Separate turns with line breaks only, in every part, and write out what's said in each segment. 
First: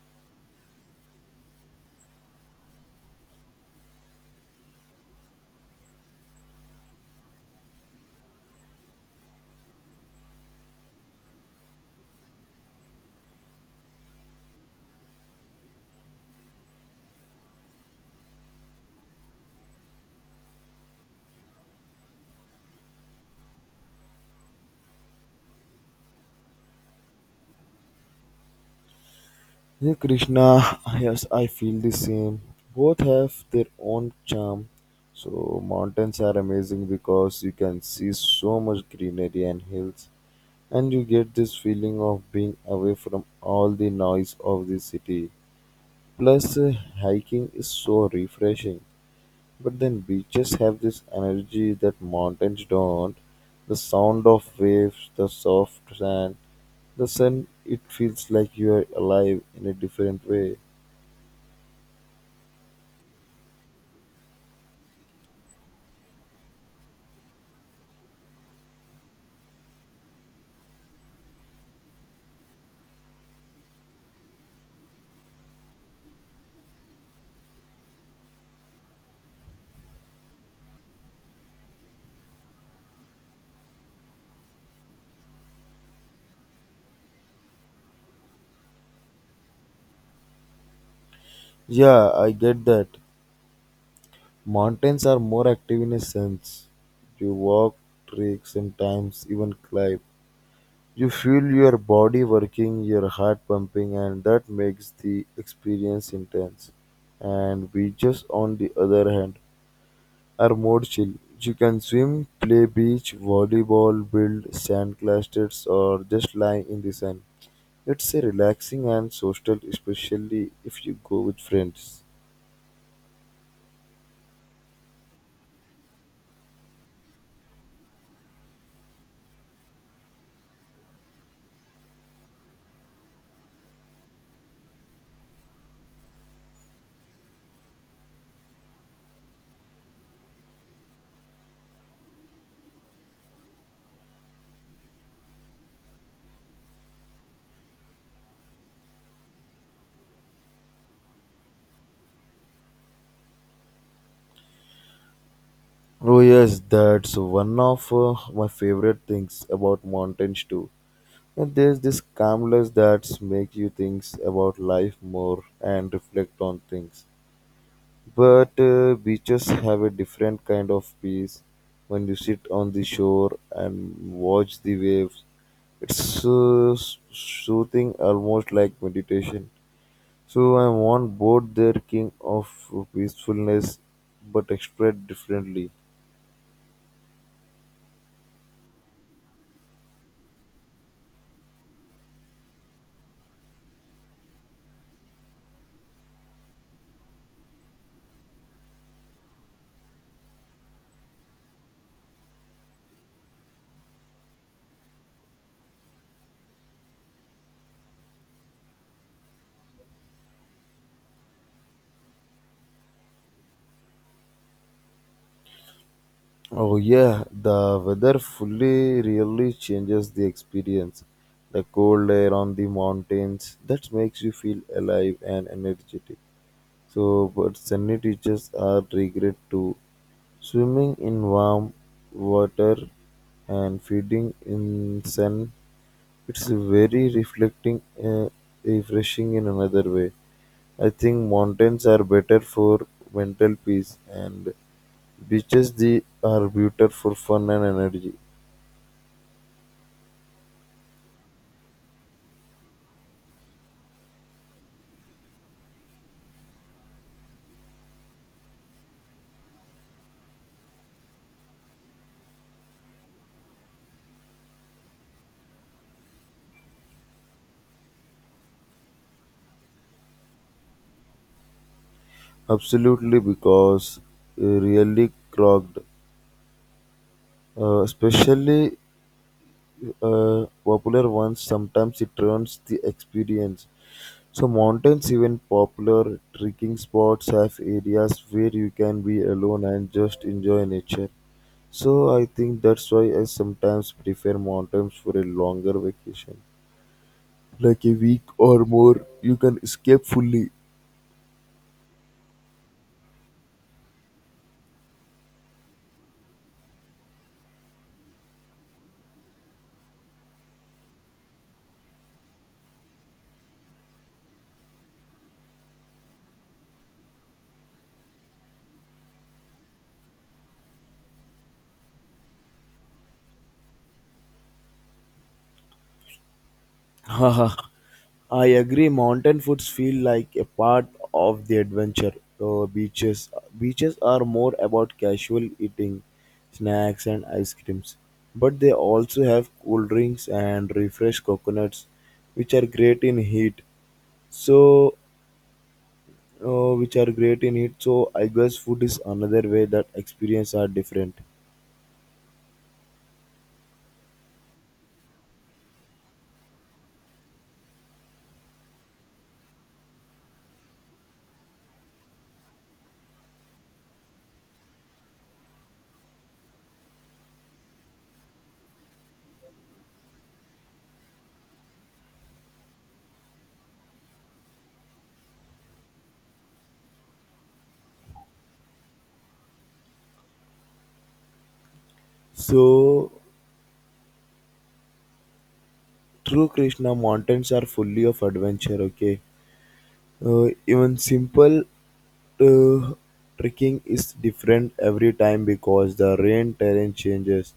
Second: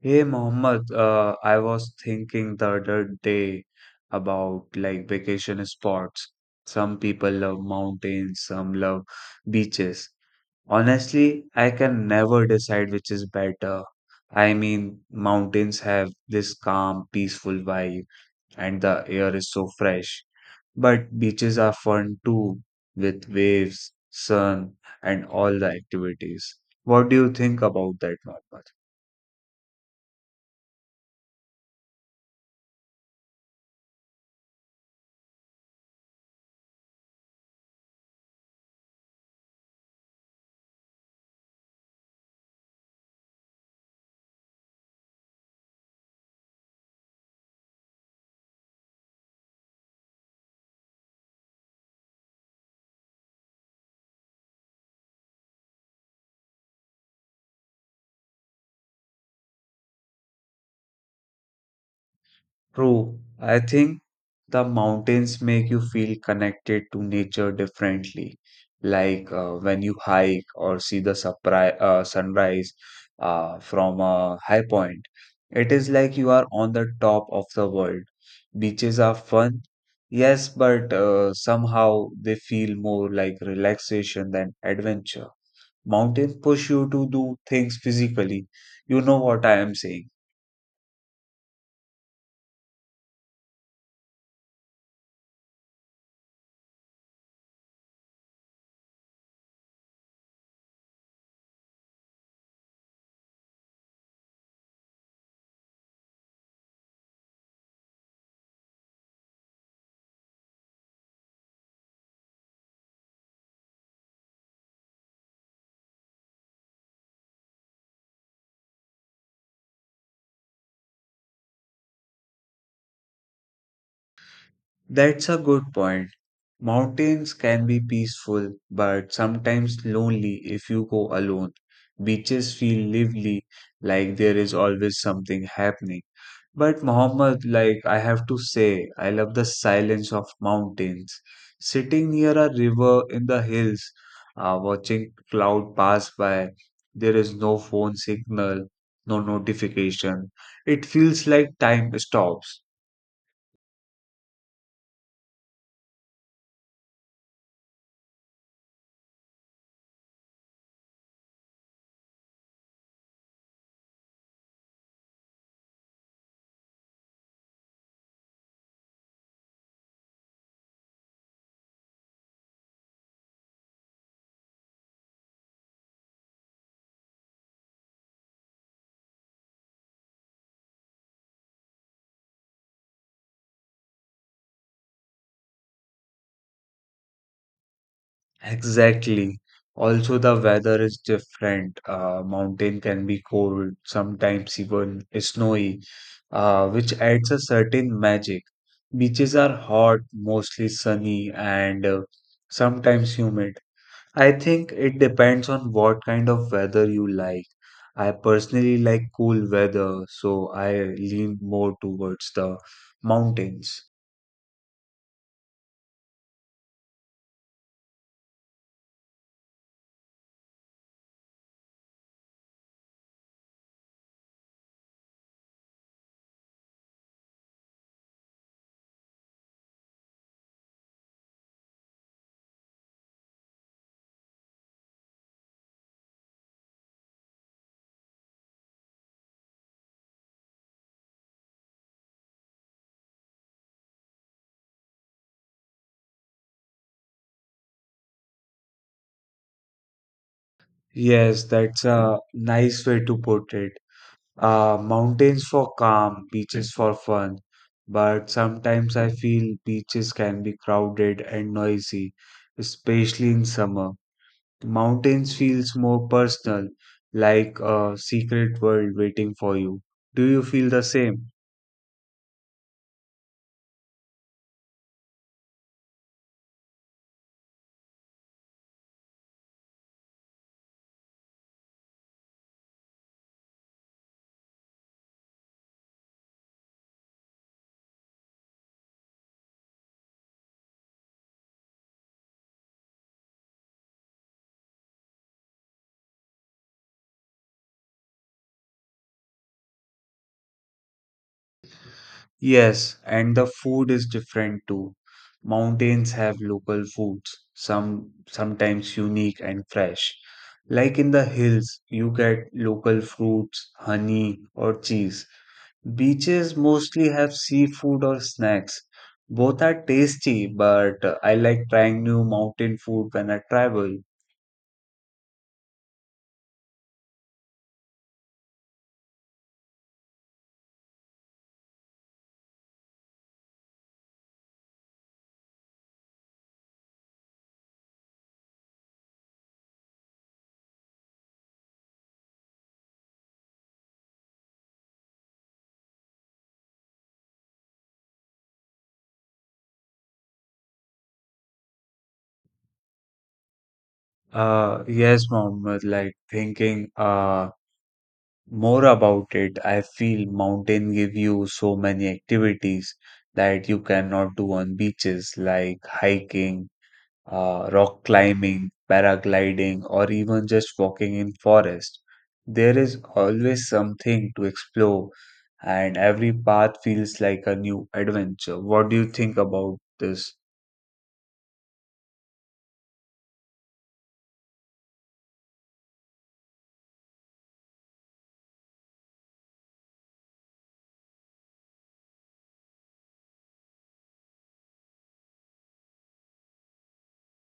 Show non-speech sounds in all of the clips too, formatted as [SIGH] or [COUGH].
Hey Mohammed, I was thinking the other day about like vacation spots. Some people love mountains, some love beaches. Honestly, I can never decide which is better. I mean, mountains have this calm, peaceful vibe, and the air is so fresh. But beaches are fun too, with waves, sun, and all the activities. What do you think about that, Mohammed?
Hey Krishna, yes, I feel the same. Both have their own charm. So, mountains are amazing because you can see so much greenery and hills, and you get this feeling of being away from all the noise of the city. Plus, hiking is so refreshing. But then, beaches have this energy that mountains don't. The sound of waves, the soft sand, the sun, it feels like you are alive in a different way.
True. I think the mountains make you feel connected to nature differently. Like when you hike or see the surprise, sunrise from a high point, it is like you are on the top of the world. Beaches are fun, yes, but somehow they feel more like relaxation than adventure. Mountains push you to do things physically. You know what I am saying.
Yeah, I get that. Mountains are more active in a sense. You walk, trek, sometimes even climb. You feel your body working, your heart pumping, and that makes the experience intense. And beaches, on the other hand, are more chill. You can swim, play beach, volleyball, build sand clusters, or just lie in the sun. It's a relaxing and social, especially if you go with friends.
That's a good point. Mountains can be peaceful, but sometimes lonely if you go alone. Beaches feel lively, like there is always something happening. But Muhammad, like I have to say, I love the silence of mountains. Sitting near a river in the hills, watching cloud pass by, there is no phone signal, no notification. It feels like time stops.
Oh yes, that's one of my favorite things about mountains too. And there's this calmness that makes you think about life more and reflect on things. But beaches have a different kind of peace. When you sit on the shore and watch the waves, it's soothing, almost like meditation. So I want both their king of peacefulness, but expressed differently.
Exactly. Also, the weather is different. Mountain can be cold, sometimes even snowy, which adds a certain magic. Beaches are hot, mostly sunny, and sometimes humid. I think it depends on what kind of weather you like. I personally like cool weather, so I lean more towards the mountains.
Oh yeah, the weather fully really changes the experience. The cold air on the mountains that makes you feel alive and energetic. So, but sunny beaches are regret too. Swimming in warm water and feeding in sun it's very reflecting and refreshing in another way. I think mountains are better for mental peace and beaches they are better for fun and energy.
Yes, that's a nice way to put it. Mountains for calm, beaches for fun. But sometimes I feel beaches can be crowded and noisy, especially in summer. Mountains feels more personal, like a secret world waiting for you. Do you feel the same?
Absolutely, because really clogged, especially popular ones, sometimes it ruins the experience. So mountains, even popular trekking spots, have areas where you can be alone and just enjoy nature. So I think that's why I sometimes prefer mountains for a longer vacation. Like a week or more, you can escape fully.
Yes, and the food is different too. Mountains have local foods, some sometimes unique and fresh. Like in the hills, you get local fruits, honey, or cheese. Beaches mostly have seafood or snacks. Both are tasty, but I like trying new mountain food when I travel.
[LAUGHS] Haha, I agree. Mountain foods feel like a part of the adventure. So beaches, beaches are more about casual eating, snacks and ice creams, but they also have cool drinks and refreshed coconuts, which are great in heat. So which are great in it. So I guess food is another way that experience are different.
Yes, Mohammed, like thinking more about it, I feel mountain give you so many activities that you cannot do on beaches, like hiking, rock climbing, paragliding, or even just walking in forest. There is always something to explore, and every path feels like a new adventure. What do you think about this?
So true, Krishna, mountains are fully of adventure. Okay, even simple uh, trekking is different every time because the rain terrain changes,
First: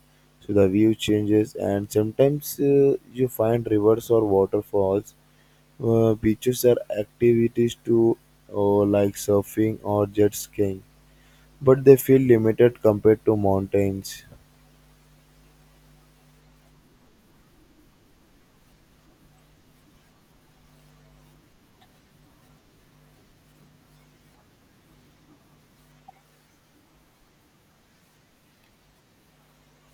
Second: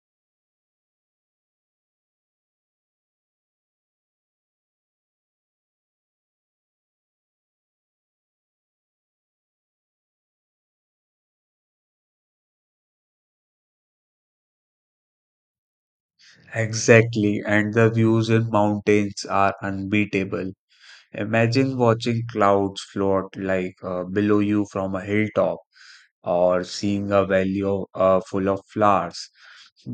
so the view changes, and sometimes you find rivers or waterfalls. Beaches are activities too, like surfing or jet skiing, but they feel limited compared to mountains.
Exactly, and the views in mountains are unbeatable. Imagine watching clouds float like below you from a hilltop or seeing a valley of, full of flowers.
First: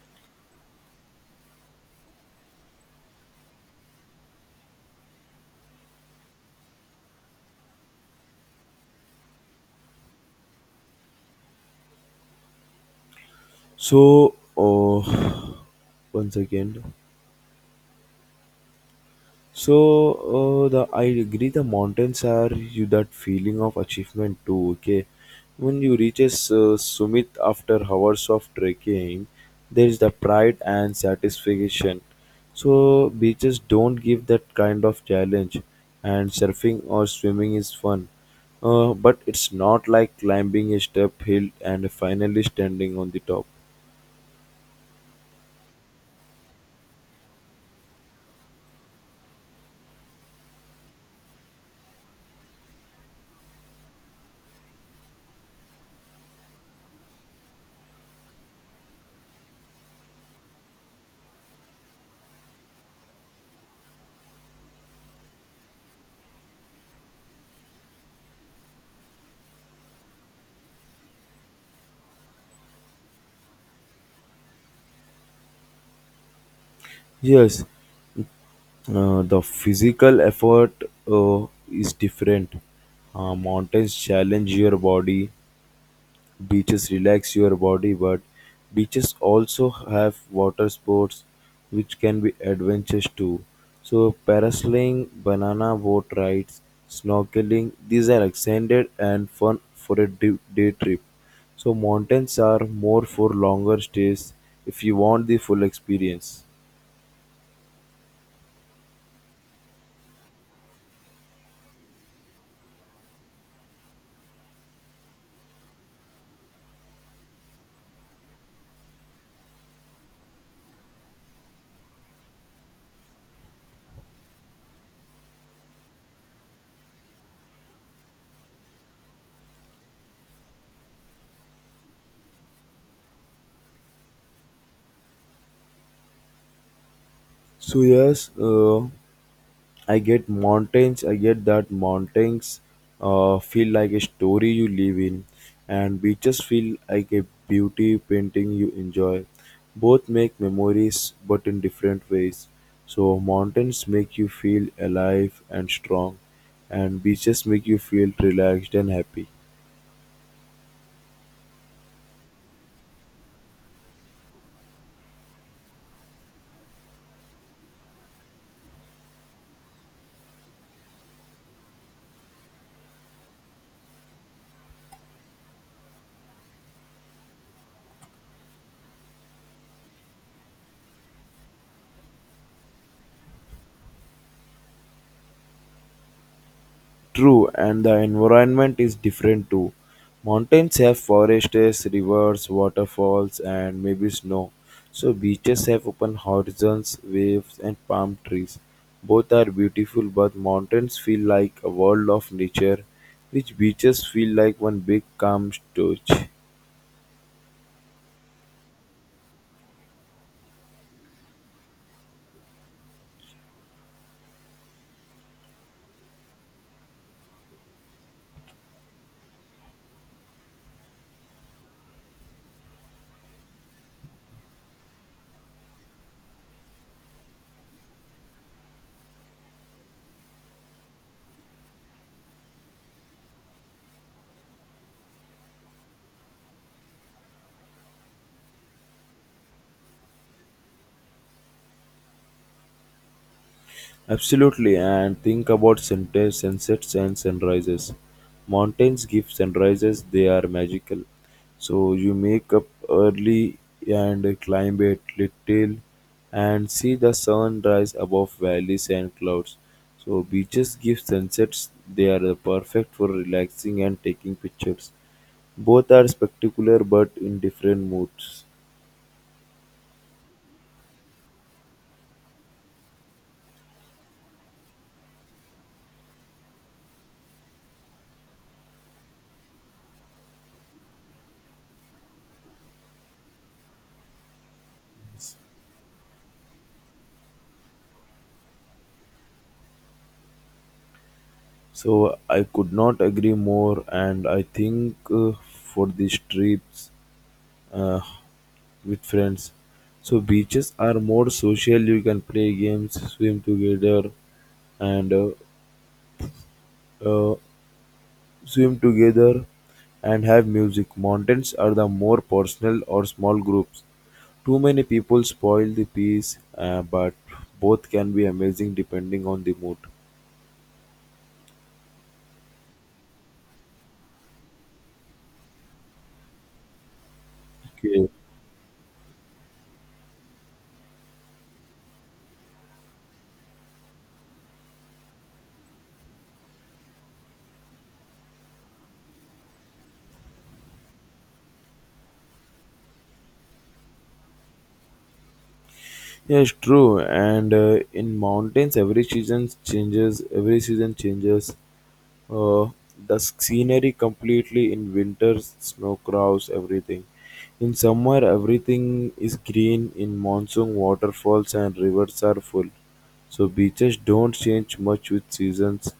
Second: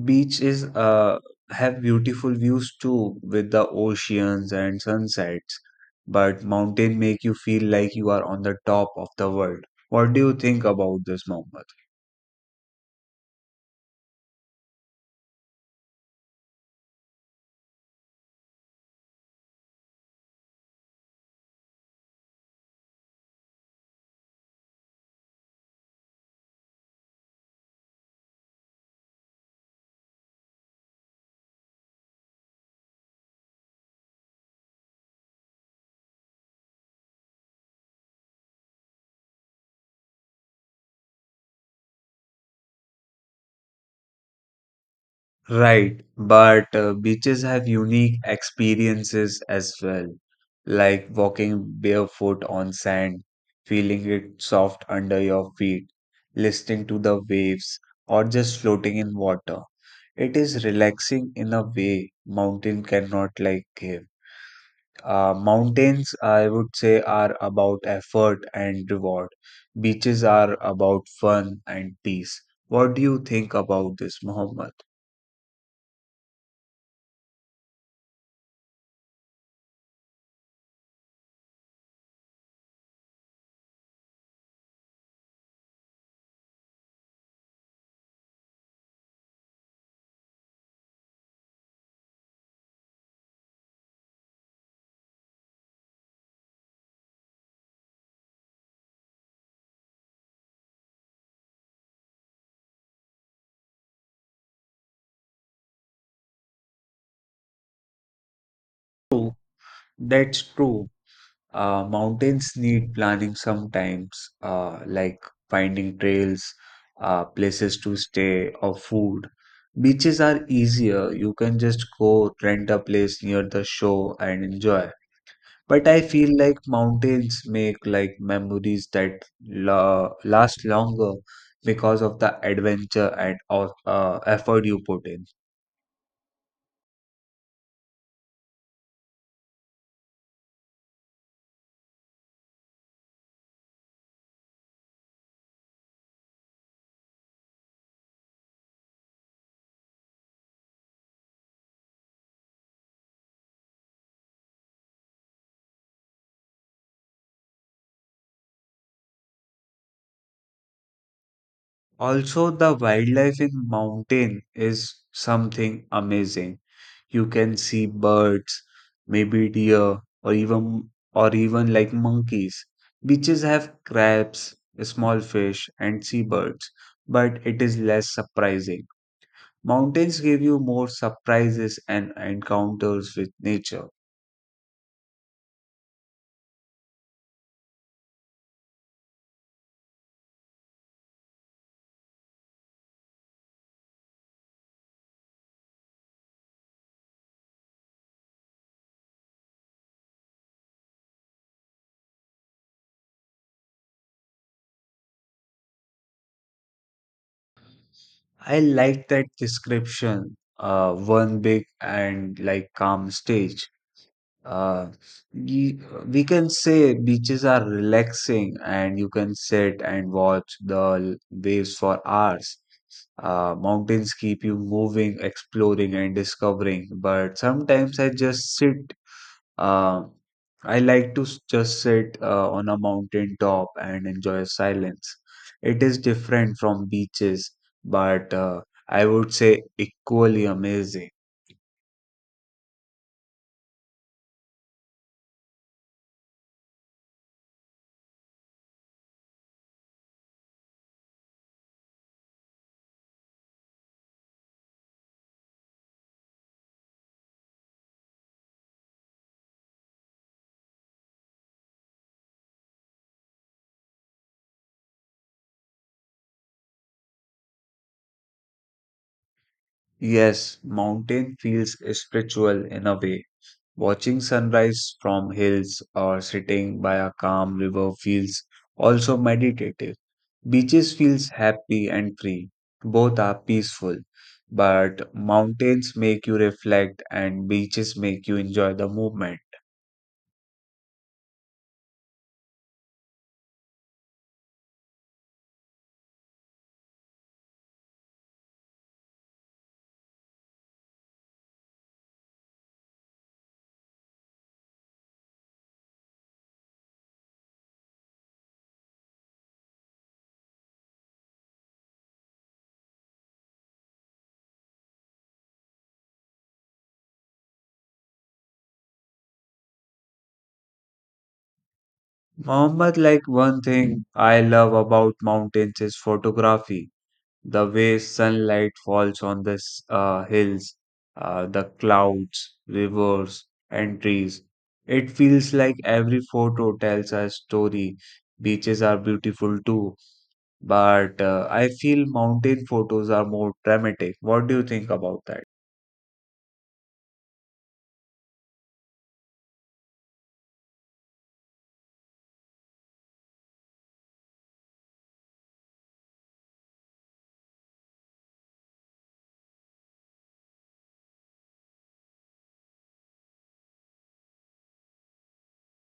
Beach is have beautiful views too with the oceans and sunsets, but mountain make you feel like you are on the top of the world. What do you think about this, Mohammed?
So, oh, [SIGHS] one second. So the I agree the mountains are you that feeling of achievement too. Okay, when you reaches summit after hours of trekking, there is the pride and satisfaction. So beaches don't give that kind of challenge, and surfing or swimming is fun, but it's not like climbing a step hill and finally standing on the top.
Right, but beaches have unique experiences as well, like walking barefoot on sand, feeling it soft under your feet, listening to the waves, or just floating in water. It is relaxing in a way mountain cannot like give. Mountains, I would say, are about effort and reward. Beaches are about fun and peace. What do you think about this, Mohammed?
Yes, the physical effort uh, is different. Mountains challenge your body, beaches relax your body, but beaches also have water sports which can be adventures too. So, parasailing, banana boat rides, snorkeling, these are extended and fun for a day trip. So, mountains are more for longer stays if you want the full experience.
That's true. Mountains need planning sometimes, like finding trails, places to stay, or food. Beaches are easier. You can just go rent a place near the shore and enjoy. But I feel like mountains make like memories that la last longer because of the adventure and of effort you put in.
So yes, I get mountains. I get that mountains feel like a story you live in, and beaches feel like a beauty painting you enjoy. Both make memories, but in different ways. So mountains make you feel alive and strong, and beaches make you feel relaxed and happy.
Also, the wildlife in mountain is something amazing. You can see birds, maybe deer, or even like monkeys. Beaches have crabs, small fish, and seabirds, but it is less surprising. Mountains give you more surprises and encounters with nature.
True, and the environment is different too. Mountains have forests, rivers, waterfalls, and maybe snow. So beaches have open horizons, waves, and palm trees. Both are beautiful, but mountains feel like a world of nature, which beaches feel like one big calm storage.
I like that description. One big and like calm stage. uh, ye- we can say beaches are relaxing and you can sit and watch the waves for hours. Mountains keep you moving, exploring, and discovering. But sometimes I just sit. Uh, I like to just sit on a mountain top and enjoy silence. It is different from beaches, but I would say equally amazing.
Absolutely, and think about sunsets and sunrises. Mountains give sunrises, they are magical. So you make up early and climb a little and see the sun rise above valleys and clouds. So beaches give sunsets, they are perfect for relaxing and taking pictures. Both are spectacular but in different moods.
Yes, mountain feels spiritual in a way. Watching sunrise from hills or sitting by a calm river feels also meditative. Beaches feels happy and free. Both are peaceful, but mountains make you reflect and beaches make you enjoy the movement.
So I could not agree more, and I think for these trips uh, with friends. So beaches are more social. You can play games, and uh, uh, swim together, and have music. Mountains are the more personal or small groups. Too many people spoil the peace, but both can be amazing depending on the mood.
Mohammed, like one thing I love about mountains is photography. The way
Okay.
sunlight falls on the hills, the clouds, rivers, and trees. It feels like every photo tells a story. Beaches are beautiful too, but I feel mountain photos are more dramatic. What do you think about that?
Yes, true. And in mountains, Every season changes. Uh, the scenery completely in winter snow covers everything. In summer everything is green. In monsoon waterfalls and rivers are full. So beaches don't change much with seasons,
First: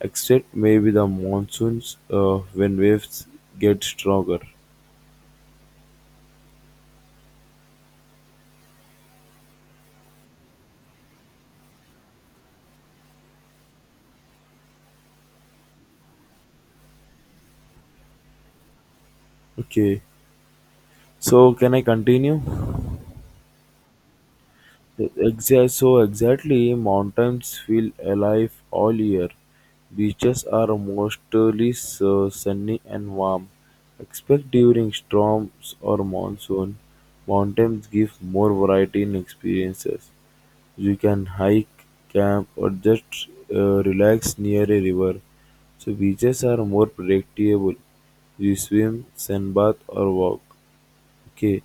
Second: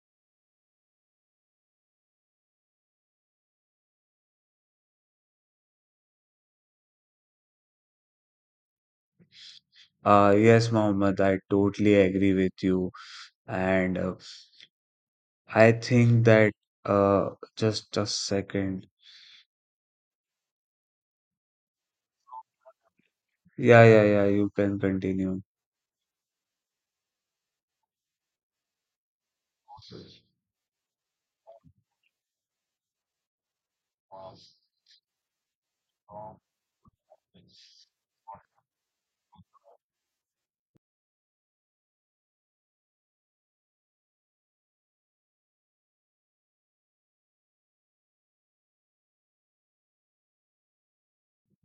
except maybe the monsoons when waves get stronger.
Yes, Mohammed, I totally agree with you. And I think that, uh, just a second.
Okay, so can I continue?
Yeah, yeah, yeah, you can continue.
So exactly, mountains feel alive all year. Beaches are mostly so sunny and warm, except during storms or monsoon. Mountains give more variety in experiences. You can hike, camp, or just relax near a river. So beaches are more predictable. You swim, sunbath, or walk. Okay.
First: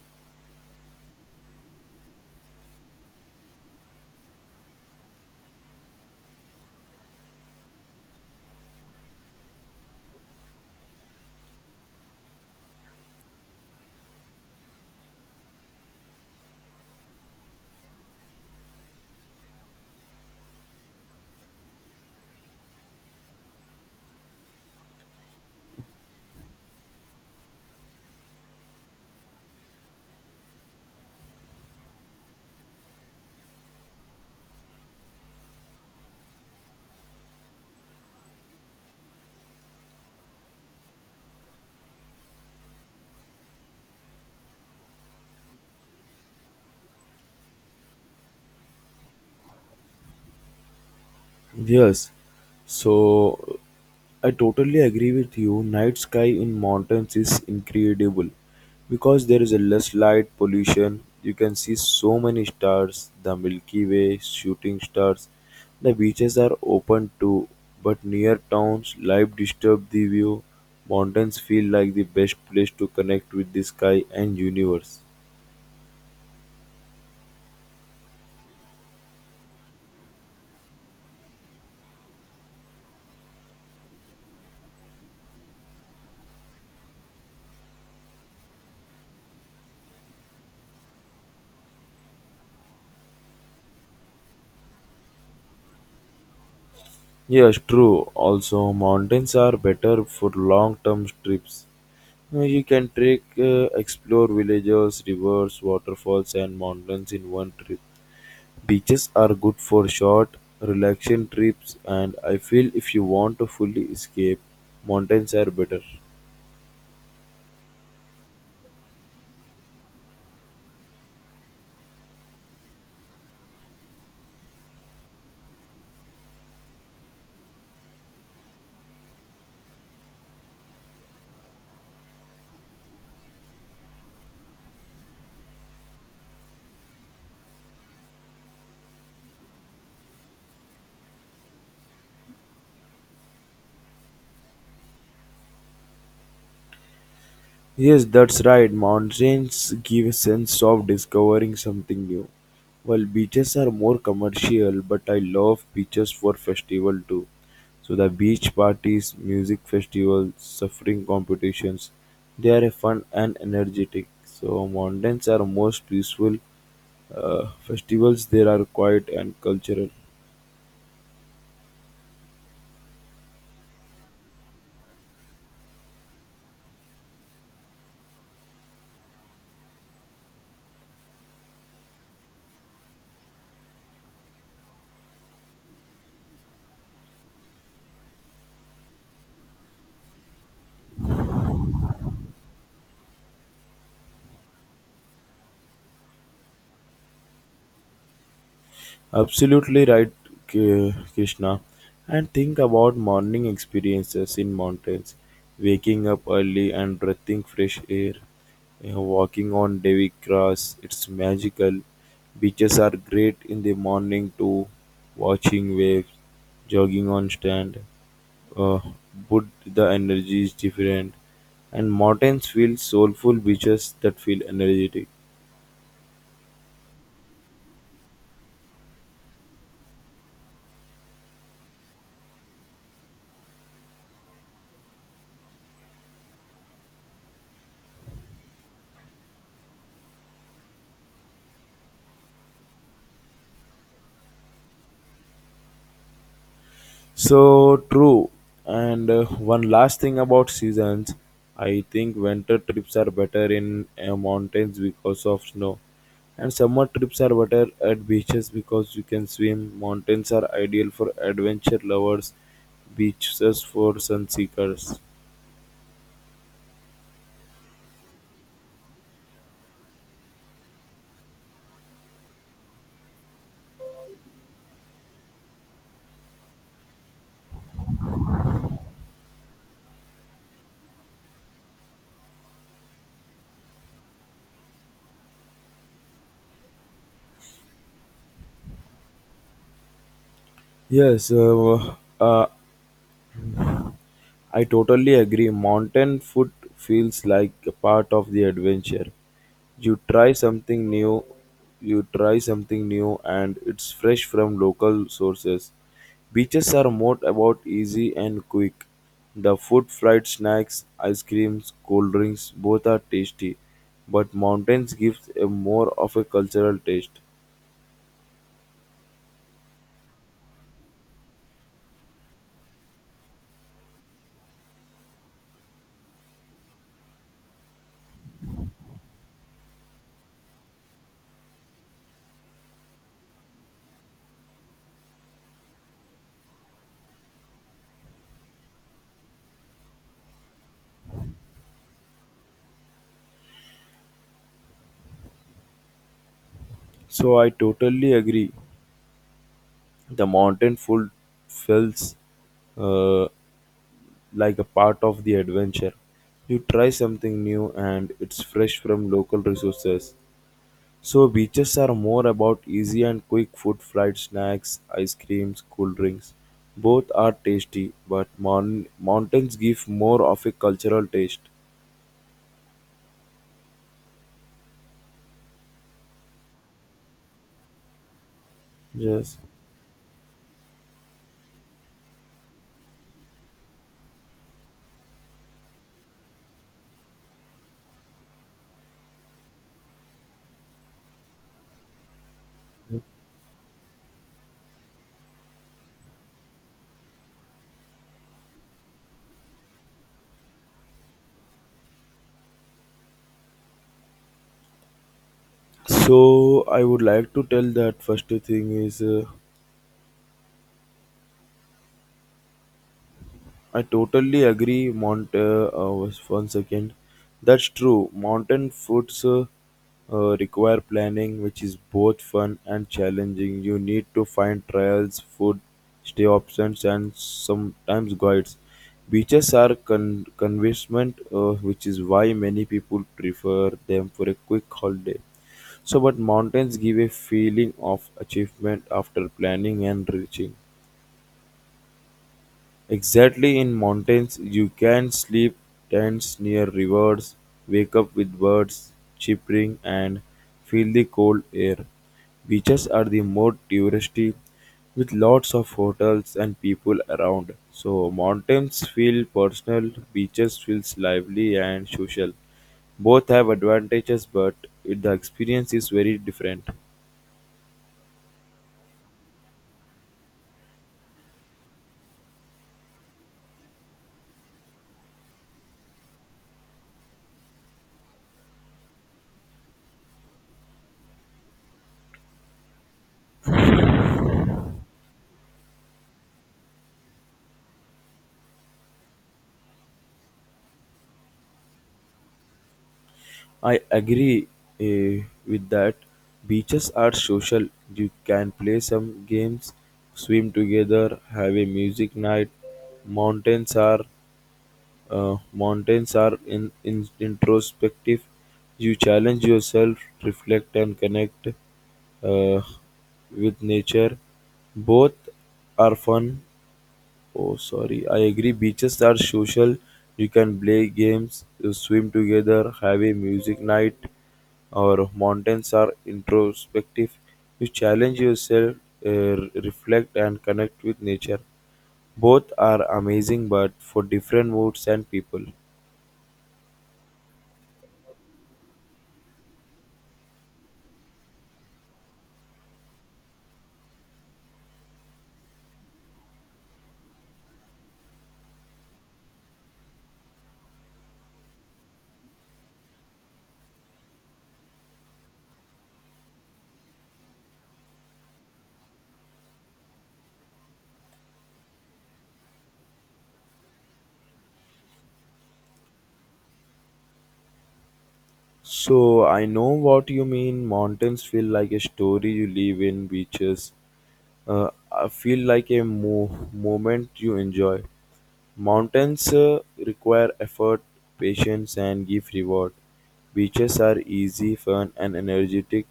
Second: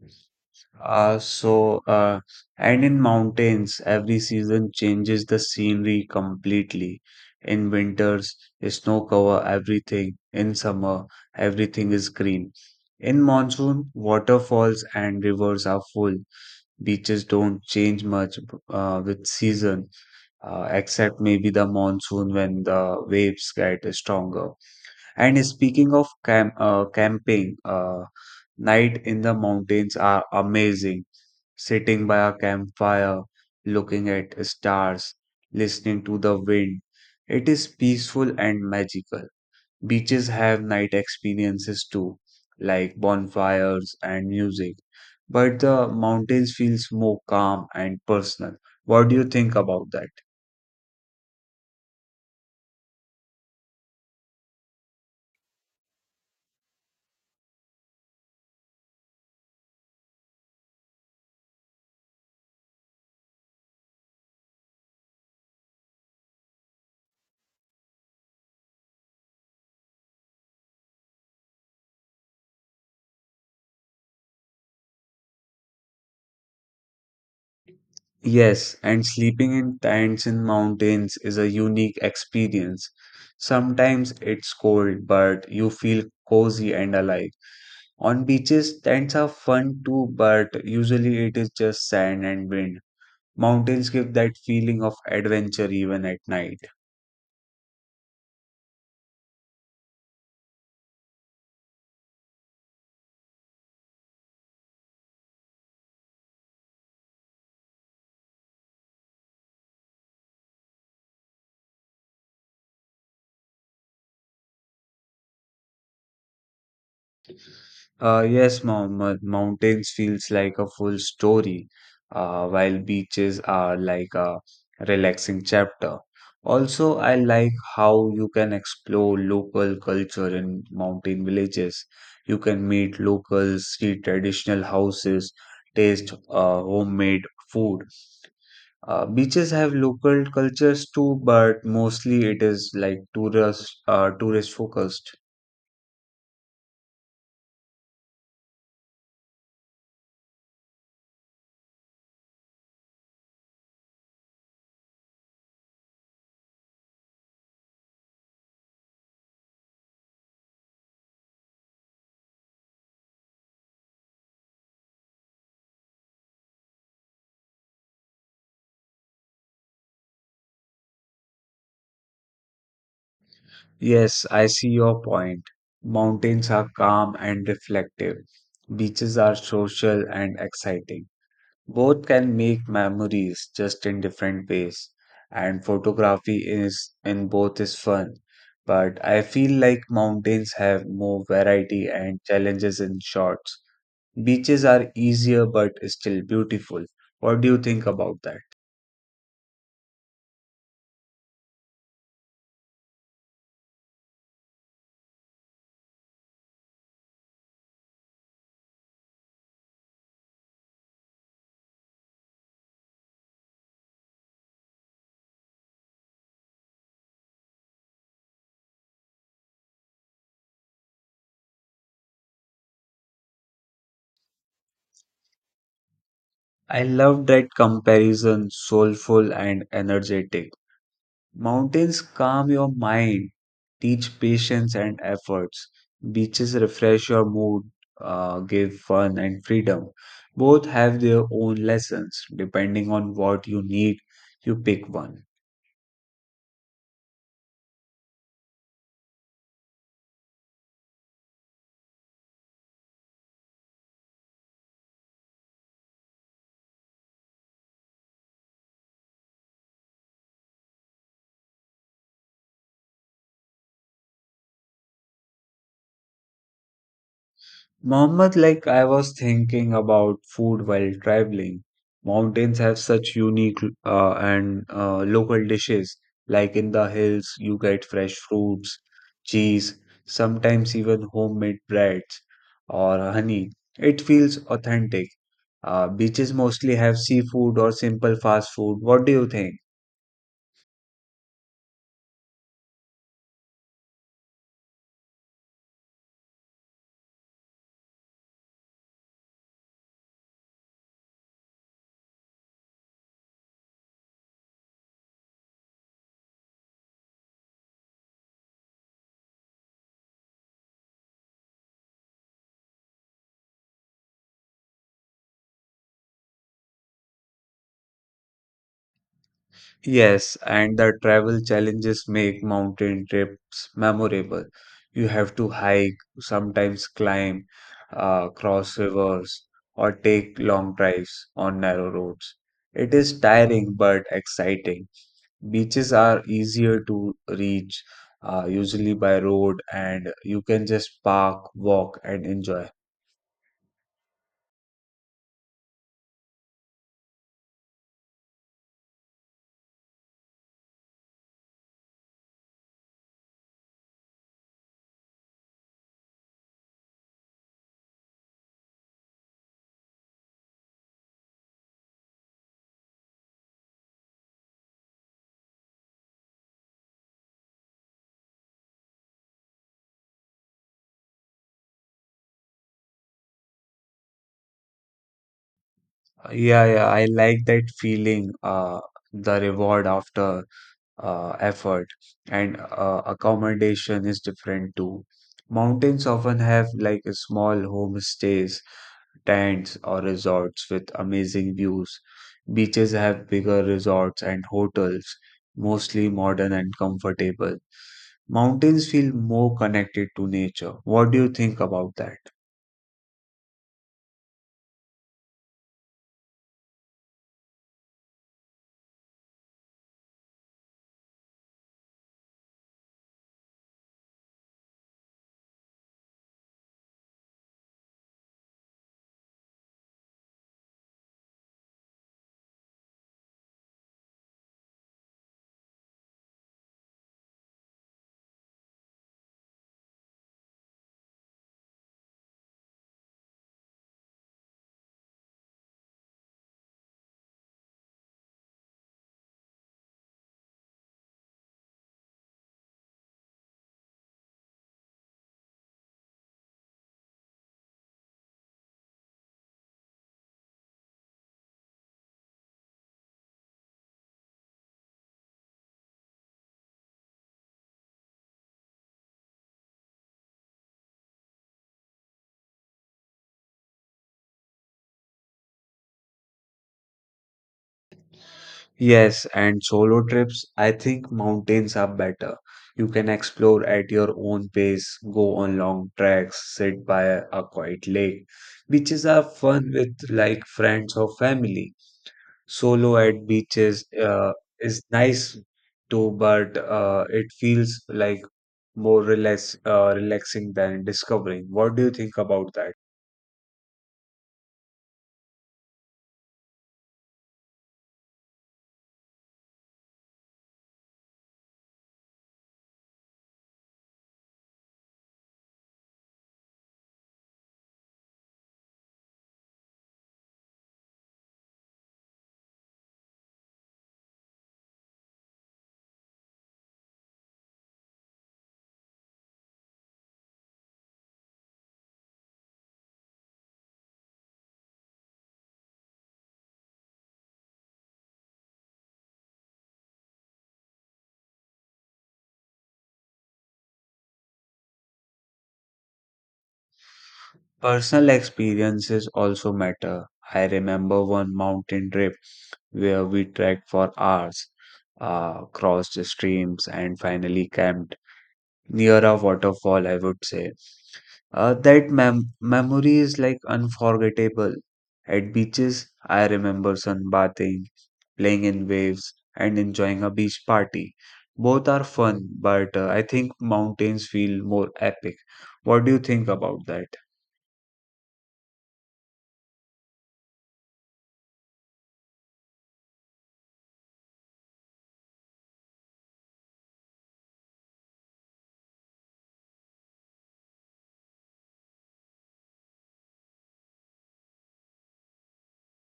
Uh, so, uh, and in mountains, every season changes the scenery completely. In winters, snow cover everything. In summer, everything is green. In monsoon, waterfalls and rivers are full. Beaches don't change much with season, except maybe the monsoon when the waves get stronger. And speaking of camping, night in the mountains are amazing sitting by a campfire, looking at stars, listening to the wind. It is peaceful and magical. Beaches have night experiences too, like bonfires and music, but the mountains feels more calm and personal. What do you think about that?
Yes. So I totally agree with you. Night sky in mountains is incredible because there is a less light pollution. You can see so many stars, the Milky Way, shooting stars. The beaches are open too, but near towns, life disturbs the view. Mountains feel like the best place to connect with the sky and universe.
Yes, and sleeping in tents in mountains is a unique experience. Sometimes it's cold, but you feel cozy and alive. On beaches, tents are fun too, but usually it is just sand and wind. Mountains give that feeling of adventure even at night.
Yes, true. Also, mountains are better for long-term trips. You can trek, explore villages, rivers, waterfalls, and mountains in one trip. Beaches are good for short, relaxing trips, and I feel if you want to fully escape, mountains are better.
Yes, Mohammed, mountains feels like a full story, while beaches are like a relaxing chapter. Also, I like how you can explore local culture in mountain villages. You can meet locals, see traditional houses, taste homemade food. Beaches have local cultures too, but mostly it is like tourist focused.
Yes, that's right. Mountains give a sense of discovering something new. While beaches are more commercial, but I love beaches for festival too. So the beach parties, music festivals, suffering competitions, they are fun and energetic. So mountains are most peaceful. Festivals there are quiet and cultural.
Yes, I see your point. Mountains are calm and reflective. Beaches are social and exciting. Both can make memories just in different ways. And photography is in both is fun. But I feel like mountains have more variety and challenges in shots. Beaches are easier but still beautiful. What do you think about that?
Absolutely right, Krishna. And think about morning experiences in mountains, waking up early and breathing fresh air, you know, walking on dewy grass. It's magical. Beaches are great in the morning too. Watching waves, jogging on sand, uh, but the energy is different. And mountains feel soulful. Beaches that feel energetic.
I love that comparison, soulful and energetic. Mountains calm your mind, teach patience and efforts. Beaches refresh your mood, give fun and freedom. Both have their own lessons. Depending on what you need, you pick one.
So true. And one last thing about seasons, I think winter trips are better in mountains because of snow, and summer trips are better at beaches because you can swim. Mountains are ideal for adventure lovers, beaches for sun seekers.
Mohammed, like I was thinking about food while traveling. Mountains have such unique and local dishes. Like in the hills, you get fresh fruits, cheese, sometimes even homemade breads or honey. It feels authentic. Beaches mostly have seafood or simple fast food. What do you think?
Yes, uh, I totally agree. Mountain food feels like a part of the adventure. You try something new, you try something new, and it's fresh from local sources. Beaches are more about easy and quick. The food, fried snacks, ice creams, cold drinks, both are tasty, but mountains gives a more of a cultural taste.
Yes, and the travel challenges make mountain trips memorable. You have to hike, sometimes climb, cross rivers, or take long drives on narrow roads. It is tiring but exciting. Beaches are easier to reach, usually by road, and you can just park, walk, and enjoy.
So I totally agree. The mountain food feels uh, like a part of the adventure. You try something new and it's fresh from local resources. So beaches are more about easy and quick food, fried snacks, ice creams, cool drinks. Both are tasty, but mountains give more of a cultural taste.
Yeah, yeah, I like that feeling,
Yes.
the reward after effort and accommodation is different too. Mountains often have like a small homestays, tents, or resorts with amazing views. Beaches have bigger resorts and hotels, mostly modern and comfortable. Mountains feel more connected to nature. What do you think about that?
So I would like to tell that first thing is I totally agree, Mont. Once that's true. Mountain foods require planning, which is both fun and challenging. You need to find trails, food, stay options, and sometimes guides. Beaches are convincement, which is why many people prefer them for a quick holiday. So, but mountains give a feeling of achievement after planning and reaching. Exactly in mountains, you can sleep tents near rivers, wake up with birds chirping, and feel the cold air. Beaches are the more touristy, with lots of hotels and people around. So mountains feel personal, beaches feels lively and social. Both have advantages, but the experience is very different.
Yes, and solo trips, I think mountains are better. You can explore at your own pace, go on long treks, sit by a quiet lake. Beaches are fun with like friends or family. Solo at beaches is nice too, but it feels like relaxing than discovering. What do you think about that?
I agree with that. Beaches are social. You can play some games, swim together, have a music night. Mountains are in introspective. You challenge yourself, reflect, and connect uh, with nature. Both are fun. Oh, sorry. I agree. Beaches are social. You can play games, you swim together, have a music night, or mountains are introspective. You challenge yourself, reflect, and connect with nature. Both are amazing, but for different moods and people.
Personal experiences also matter. I remember one mountain trip where we trekked for hours, crossed streams, and finally camped near a waterfall, I would say. That memory is like unforgettable. At beaches, I remember sunbathing, playing in waves, and enjoying a beach party. Both are fun, but I think mountains feel more epic. What do you think about that?
So I know what you mean. Mountains feel like a story you live in. Beaches, I feel like a moment you enjoy. Mountains require effort, patience, and give reward. Beaches are easy, fun, and energetic.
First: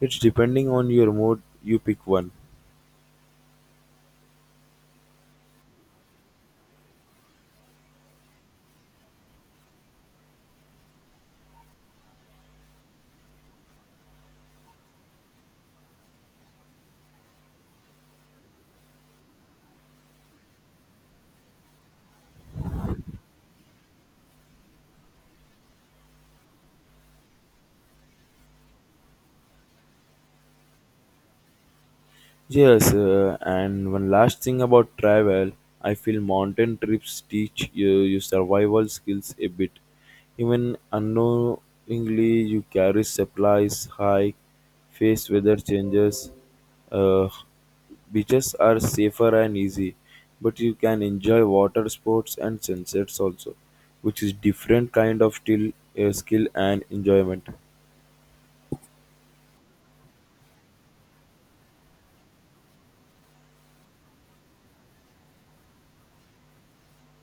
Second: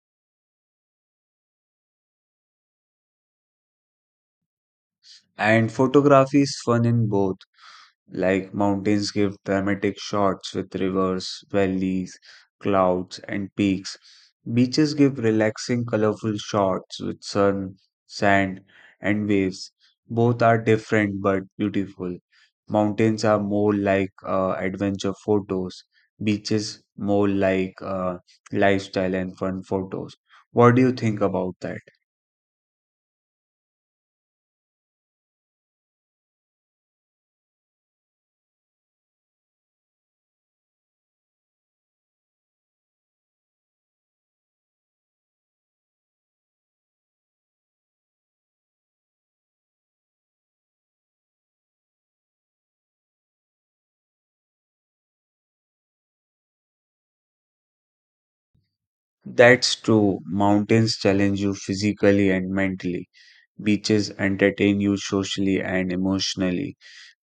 It's depending on your mood, you pick one.
And photography is fun in both, like mountains give dramatic shots with rivers, valleys, clouds, and peaks. Beaches give relaxing, colorful shots with sun, sand, and waves. Both are different but beautiful. Mountains are more like adventure photos, beaches more like lifestyle and fun photos. What do you think about that?
Yes, and one last thing about travel, I feel mountain trips teach you survival skills a bit. Even unknowingly, you carry supplies, hike, face weather changes. Uh, beaches are safer and easy, but you can enjoy water sports and sunsets also, which is different kind of still, skill and enjoyment.
That's true. Mountains challenge you physically and mentally. Beaches entertain you socially and emotionally.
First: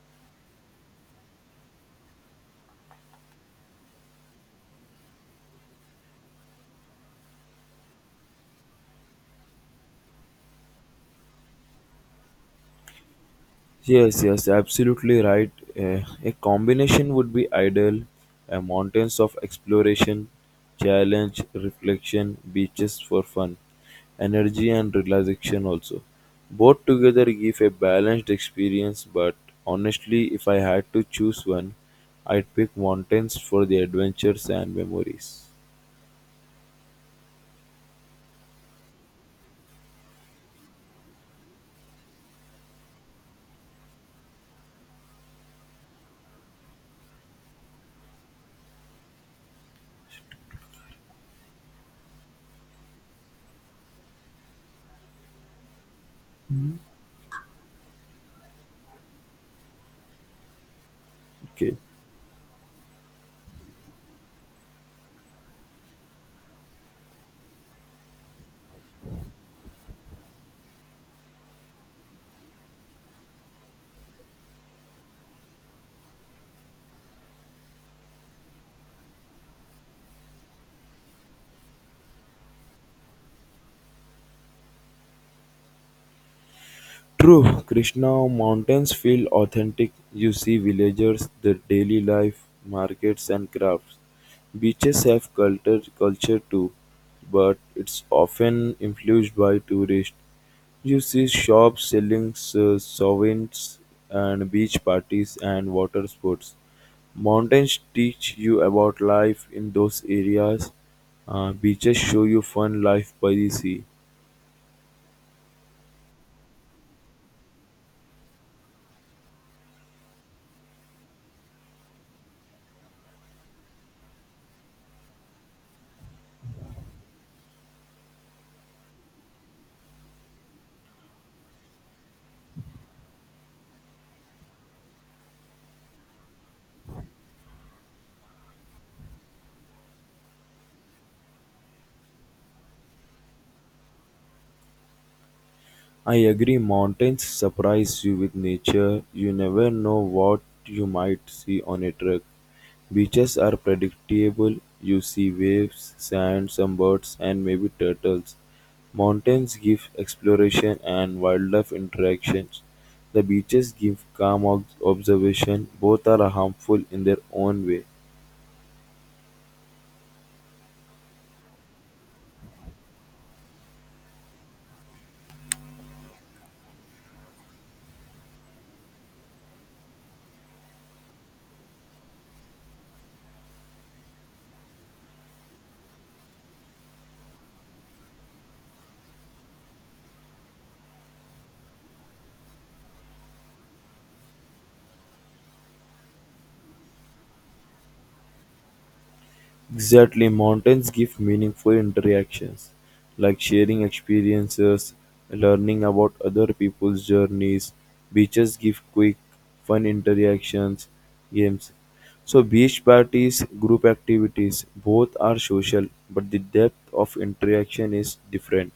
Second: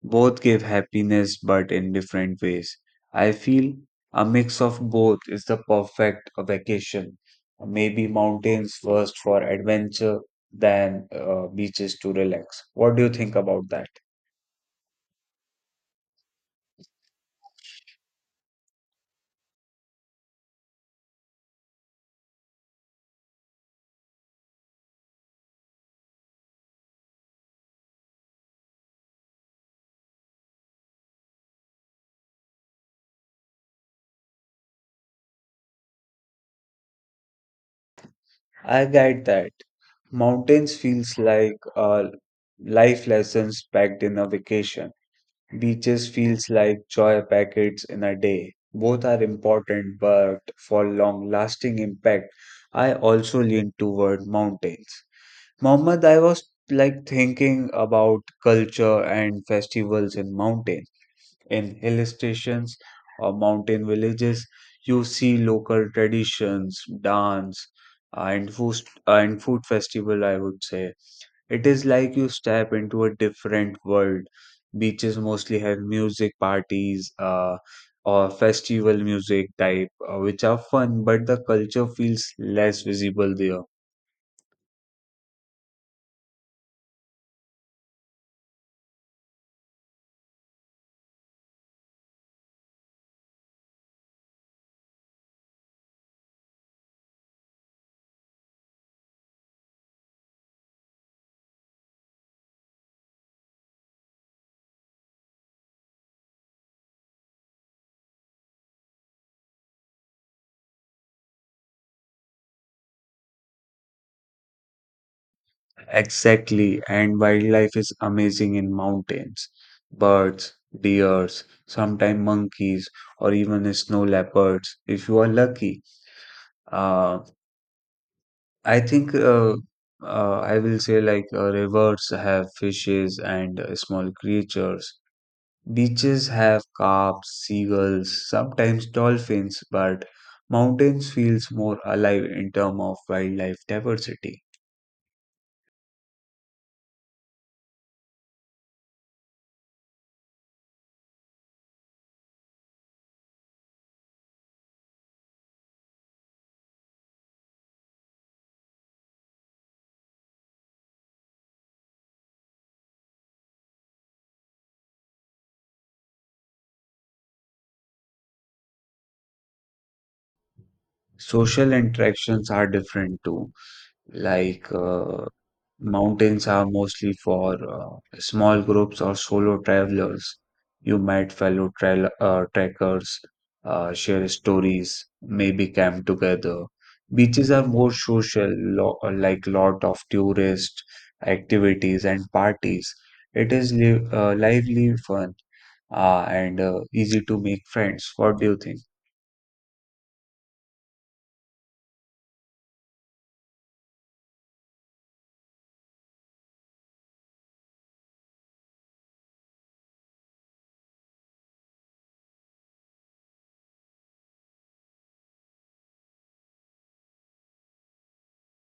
Both give happiness, but in different ways. I feel a mix of both is the perfect vacation. Maybe mountains first for adventure, then beaches to relax. What do you think about that?
Yes, yes, absolutely right. A combination would be ideal. Mountains of exploration, challenge, reflection, beaches for fun, energy and relaxation also. Both together give a balanced experience, but honestly, if I had to choose one, I'd pick mountains for the adventures and memories.
I get that. Mountains feels like life lessons packed in a vacation. Beaches feels like joy packets in a day. Both are important, but for long lasting impact, I also lean toward mountains. Mohammed, I was like thinking about culture and festivals in mountains. In
Okay.
hill stations or mountain villages, you see local traditions, dance, and food, and food festival, I would say. It is like you step into a different world. Beaches mostly have music parties or festival music type, which are fun, but the culture feels less visible there.
True, Krishna, mountains feel authentic. You see villagers, their daily life, markets and crafts. Beaches have culture too, but it's often influenced by tourists. You see shops selling souvenirs and beach parties and water sports. Mountains teach you about life in those areas. Beaches show you fun life by the sea.
Exactly, and wildlife is amazing in mountains. Birds, deers, sometimes monkeys, or even snow leopards, if you are lucky. Uh, I think uh, I will say like rivers have fishes and small creatures. Beaches have carps, seagulls, sometimes dolphins, but mountains feels more alive in terms of wildlife diversity.
I agree mountains surprise you with nature. You never know what you might see on a trek. Beaches are predictable. You see waves, sand, some birds and maybe turtles. Mountains give exploration and wildlife interactions. The beaches give calm observation. Both are harmful in their own way.
Social interactions are different too. Like uh, Mountains are mostly for small groups or solo travelers. You might fellow trekkers, share stories, maybe camp together. Beaches are more social, lo like lot of tourist activities and parties. It is li lively fun and easy to make friends. What do you think?
Exactly, mountains give meaningful interactions, like sharing experiences, learning about other people's journeys. Beaches give quick, fun interactions, games. So, beach parties, group activities, both are social, but the depth of interaction is different.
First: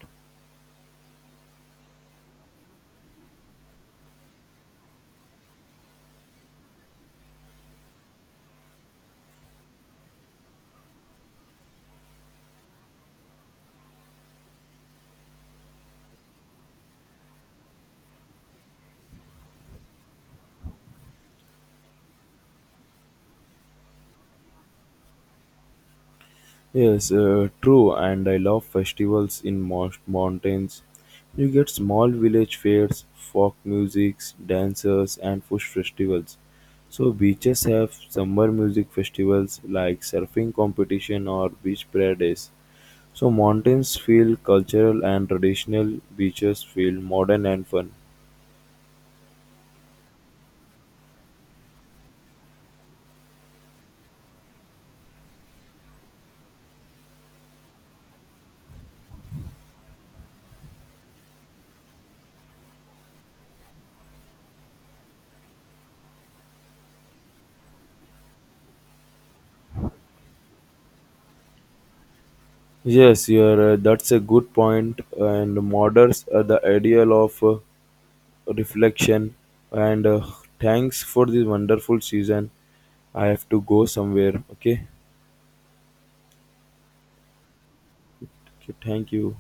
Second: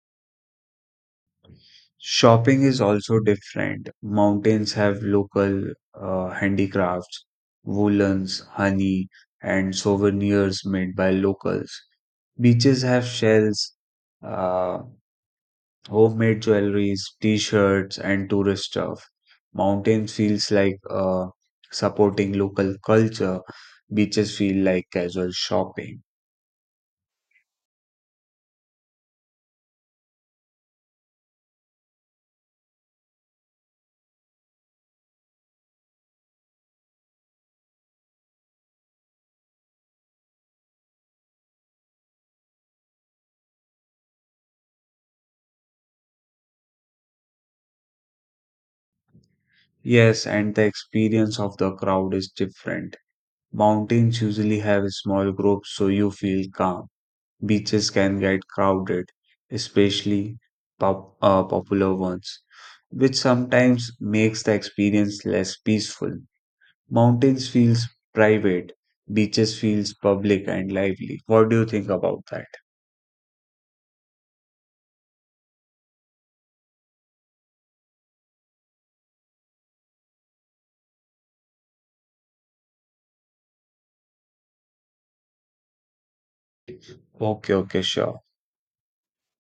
Shopping is also different. Mountains have local handicrafts, woolens, honey, and souvenirs made by locals. Beaches have shells, uh, homemade jewelries, t-shirts, and tourist stuff. Mountains feels like supporting local culture. Beaches feel like casual shopping.
Yes, true, and I love festivals in most mountains. You get small village fairs, folk musics, dancers, and food festivals. So beaches have summer music festivals like surfing competition or beach prayer days. So mountains feel cultural and traditional, beaches feel modern and fun.
Yes, and the experience of the crowd is different. Mountains usually have small groups so you feel calm. Beaches can get crowded, especially popular ones, which sometimes makes the experience less peaceful. Mountains feels private, beaches feels public and lively. What do you think about that?
Yes, you're, that's a good point, and moderns are the ideal of reflection, and thanks for this wonderful season. I have to go somewhere. Okay,
Okay, okay, sure.
thank you.